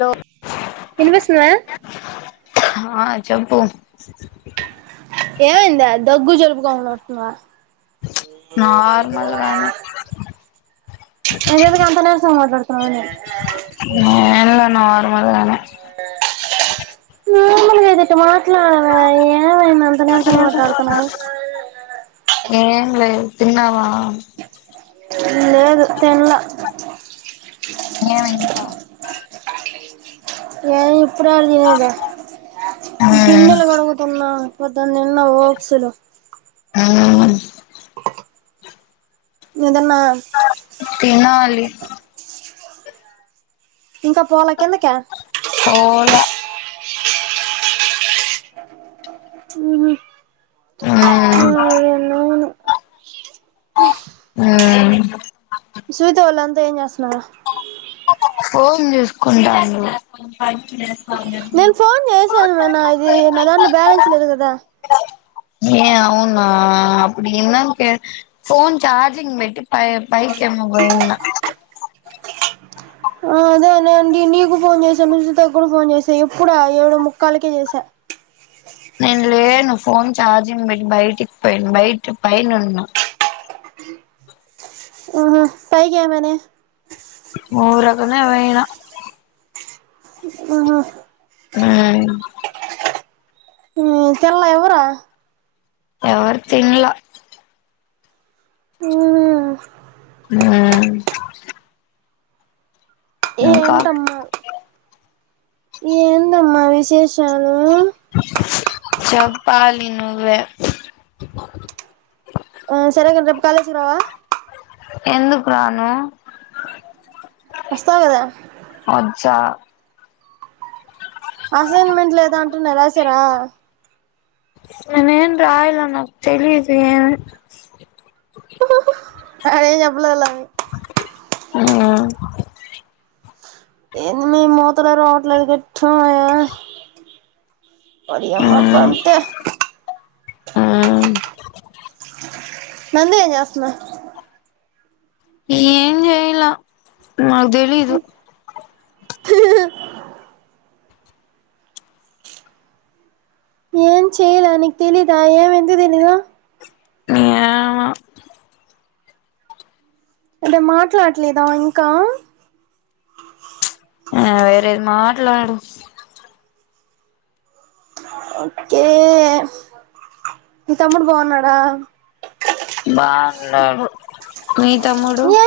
లో వినిపిస్తుందా ఆ చెప్పు ఏమైందా దగ్గు జలుబు గా ఉన్నట్టు ప్చ్ నార్మల్లానే అదెందుకు అంత నీరసంగా మాట్లాడుతున్నావ్ అని ఏం లే నార్మల్గానే. [inaudible] తిరుమల [unintelligible] [unintelligible] ఏమైంది అంత నిరసంగ మాట్లాడుతున్నావ్. ఏం లేదు తిన్నావా ఆ లేదు తిన్లా ఏమైంది నికా ఏం ఇప్పుడు ఎవరు తినేది మ్మ్ గిన్నెలు కడుగుతున్నా పొద్దున తిన్న ఓక్స్ లో ఆ నే పొద్దున్నా తినాలి ఇంకా పోలే కింద కా ఓలా ఊహూ హ్మ్ ఆ చూసే వాళ్ళంతా ఏం చేస్ నా ఫోన్ చుసుకుంటాను నేను ఫోన్ చేసాను నాన్న ఇది, నా దాంట్లో బ్యాలెన్స్ లేదు కదా ఏ అవునా అప్పుడు ఇందాకే ఫోన్ చార్జింగ్ పెట్టి పై పైకి ఏమో పోయిన ఆ అదేనండి నీకు ఫోన్ చేసా మురుచిత కూడా ఫోన్ చేసా ఎప్పుడు ఆ ఏడు ముక్కాలకే చేసా నేను లేను ఫోన్ ఛార్జింగ్ బెట్టి బయటికి పోయాను బయట పైనున్న ఆహ పైక మేనే ఊరగానే పోయిన ఆహా ఉమ్ మ్... తిన ఎవరు ఎవరి తినలే ఉహు మ్ ఏంటమ్మా ఎందమ్మా విశేషాలు చెప్పాలి నువ్వే ఆ సరే గాని రేపు కాలేజీ కి రావా ఎందుకు రాను వస్తావు కదా వచ్చా అసైన్మెంట్ లేదాంట న్.. రాసారా నేను ఎంరాయలే నాకు తెలీదు ఏ అదే ఏం చెపలేల ఔనా... ఎనిమి మూత్రల రావట్లేదు గట్టి ఉన్నాయా మరి అమ్మ బంతే ఆ.. నంది ఏం చేస్తున్న ఏం చెయ్యలా నాకు తెలియదు ఏం చేయలే నీకు తెలీదా ఏం ఎందుకు తెలీదు ఏమో అంటే మాట్లాడలేదా ఇంకా అదే రేపు మాట మాట్లాడు ఓకే.. మీ తమ్ముడు బాగున్నాడా బాగున్నారు మీ తముడు ఏ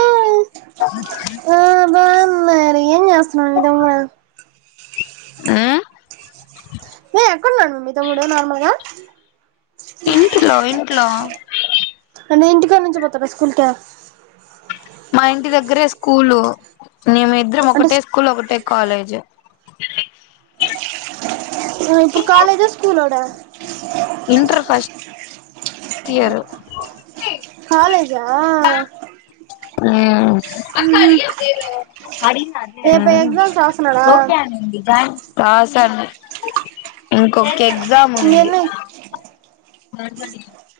ఆ బాగున్నారు ఏం చేస్తున్నాడు మీ తమ్ముడు ఆ.. ఏ.. ఎక్కడ ఉన్నాడు మీ తముడు నార్మల్ గా ఇంట్లో ఇంట్లో అన్నయ్య ఇంటికాడి నుంచి పోతాడా స్కూల్ ఇ మా ఇంటి దగ్గరే స్కూలు నిమిద్దరం అంటే ఒకటే స్కూల్ ఒకటే కాలేజ్ ఆ ఇప్పుడు కాలేజ్ ఆ స్కూల్లోడా స్ ఇంటర్ ఫస్ట్ టీ ఇయర్ కాలేజా ఆ అక్కా ఉహు అడిగియ ఎదో అడిగిన అంతే రేపు ఎగ్జామ్స్ రాస్తున్నాడా ఓకే అనింది రాస అండి ఇంకొకే ఎగ్జామ్ ఉంది ఎన్ని మా అన్న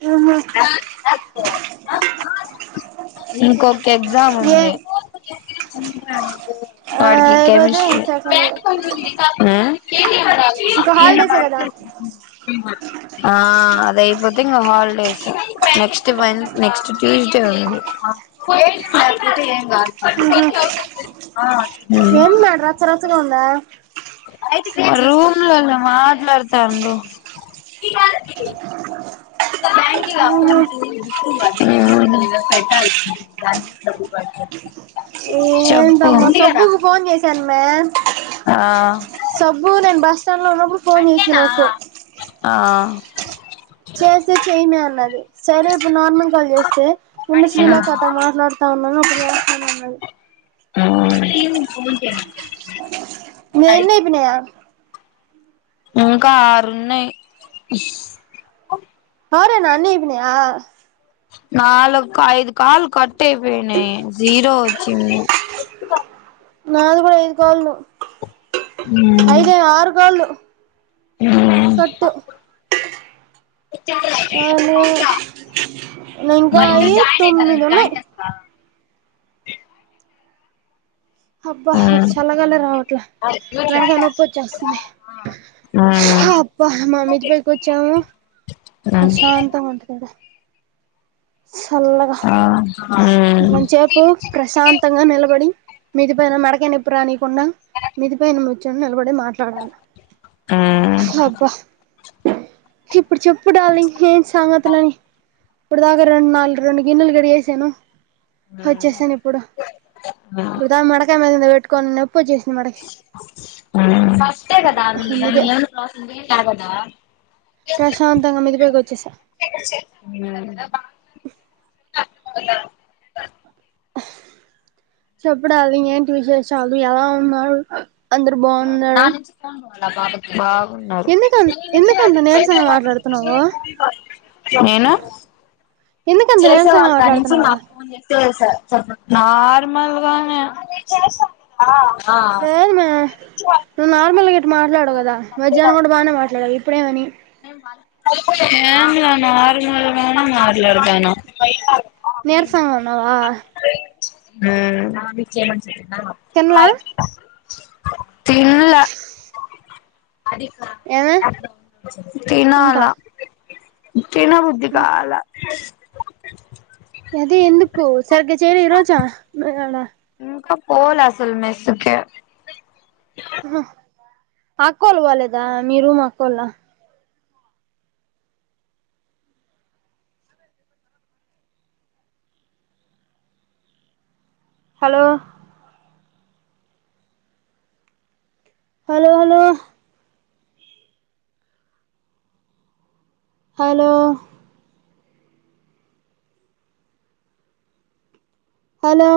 ఆహా ఆ చెప్పు ఇంకా ఎగ్జామ్ ఏ ఉంది [unintelligible] ఆ వాడికి రేపైతే కెమిస్ట్రీ సెకండ్ బ్యాంకు ఇయర్. పని ఉంది కాకపోతే ఆ నేను ఇంకా ఈయ్య హాలిడేసే కదా ఆ అయిపోతే ఇగ హాలిడేస్ నెక్స్ట్ నెక్స్ట్ ట్యూస్డే ఉంది ముహు ఏన్మాత్ర రాత్రకు ఉంద ఏంది ఆడ రచ్చరచ్చ గుంది రూమ్ల మాట్లాడతండ్రు బ్యాంకిలో ఉహు అకౌంట్ పెట్టాలె ఏంటమ్మా చెప్పు ఫొన్ చేశాను మే ఆ సబుద బస్ లో ఉన్నప్పుడు ఫోన్ చేసె నాకు ఆ చేస్తే చేయనీ అన్నది సరే ఇప్పుడు నార్మల్ కాల్ చేస్తే ముందు శ్రీలత తో మాట్లాడతాం ఈవినింగ్ ఫోన్ చేస్తే నీయన్నీ అయిపోయినయ ఇంకా ఆరున్నయి ఆరేనా అన్ని అయిపోనయ నాలుగుకి ఐదు కాలు కట్ ట్టే అయిపోనయి జీరో వచ్చింది నేన్ వేయి గలను ఉమ్ అయితె ఆరు కోళ్ళు పేట్టు అవును ఇంకా అయ్యే తొమ్మిదున్నయి అబ్బా ఉమ్ చల్లగాలే రావట్లే మేడకాయ్ నొప్పి వచ్చేస్తుంది ఉమ్ అబ్బా మా మీది పైకి వచ్చాము ఉమ్ ప్రశాంతంగా ఉంటుంది చల్లగా ఆ ఉమ్ రోంచెపు ప్రశాంతంగ నిలబడి మిద్ది పైన మేడకయ నొప్పి రానీకుండా మిద్ది పైన కూర్చొని నిలబడ మాట్లాడాల అబ్బ ఇప్పుడు చప్పు డార్లింగ్ ఏం సంగతులు ప్పటిదాకా రెండు నాలుగు రెండు గిన్నలు కడిగేసాను. ఉమ్ వచ్చేసాను ఇప్పుడు ఇప్పుడుదా మేడక మీ ఇడ వెట్టుకొన్నెవ్ ఫస్టె కదా మీ అందుకే [unintelligible] ఏం కాదు కదా ప్రశాంతంగా మెదిపైకి వచ్చేసా హ్ చెప్పు డార్లింగ్ ఏంటి విశేషాలు ఎలా ఉన్నారు. అందరు బావున్నార వాళ్ల పాపకి ఎనిమిది నుంచి ఎందుకు వాళ్ళు అంత చేసే నీరసంగా వాళ్ళు మాట్లాడుతున్నావు చేయ్యకుండ చేసేవాళ్లు కూడా, ఎందుకు అంత నీరసంగా చేసేవాళ్లు దాన్నుంచి మాట్లాడుతున్నావు మాకు ఫోన్ చేసే స్సార్ సర్ మాక్ మళ్ళి చేశాన్ కదా ఆ పిచ్చి పట్టిందా ముల్ గిట్ మాట్లాడవుకదా. మధ్యాహ్నం కూడా బానే మాట్లాడాలి. ఇప్పుడే అని ఏం లే ఆరుగురం మాట్లాడుతానం. నీరసంగా ఉన్నావా ఆ విచ్చేమచ్చే తిన్లా తినేల్ల అధికా ఏమి ఇంకా తినాలా తినబుద్దికాలే, అది ఎందుకు సరిగ్గా చేయాలే ఈ రోజు. కా పోలే అసలు మెస్ కే ఆహా అక్కోళ్ళు పోలేదా మీ రూమ్ అక్కళ్ళ hello. Hello, hello, hello, hello,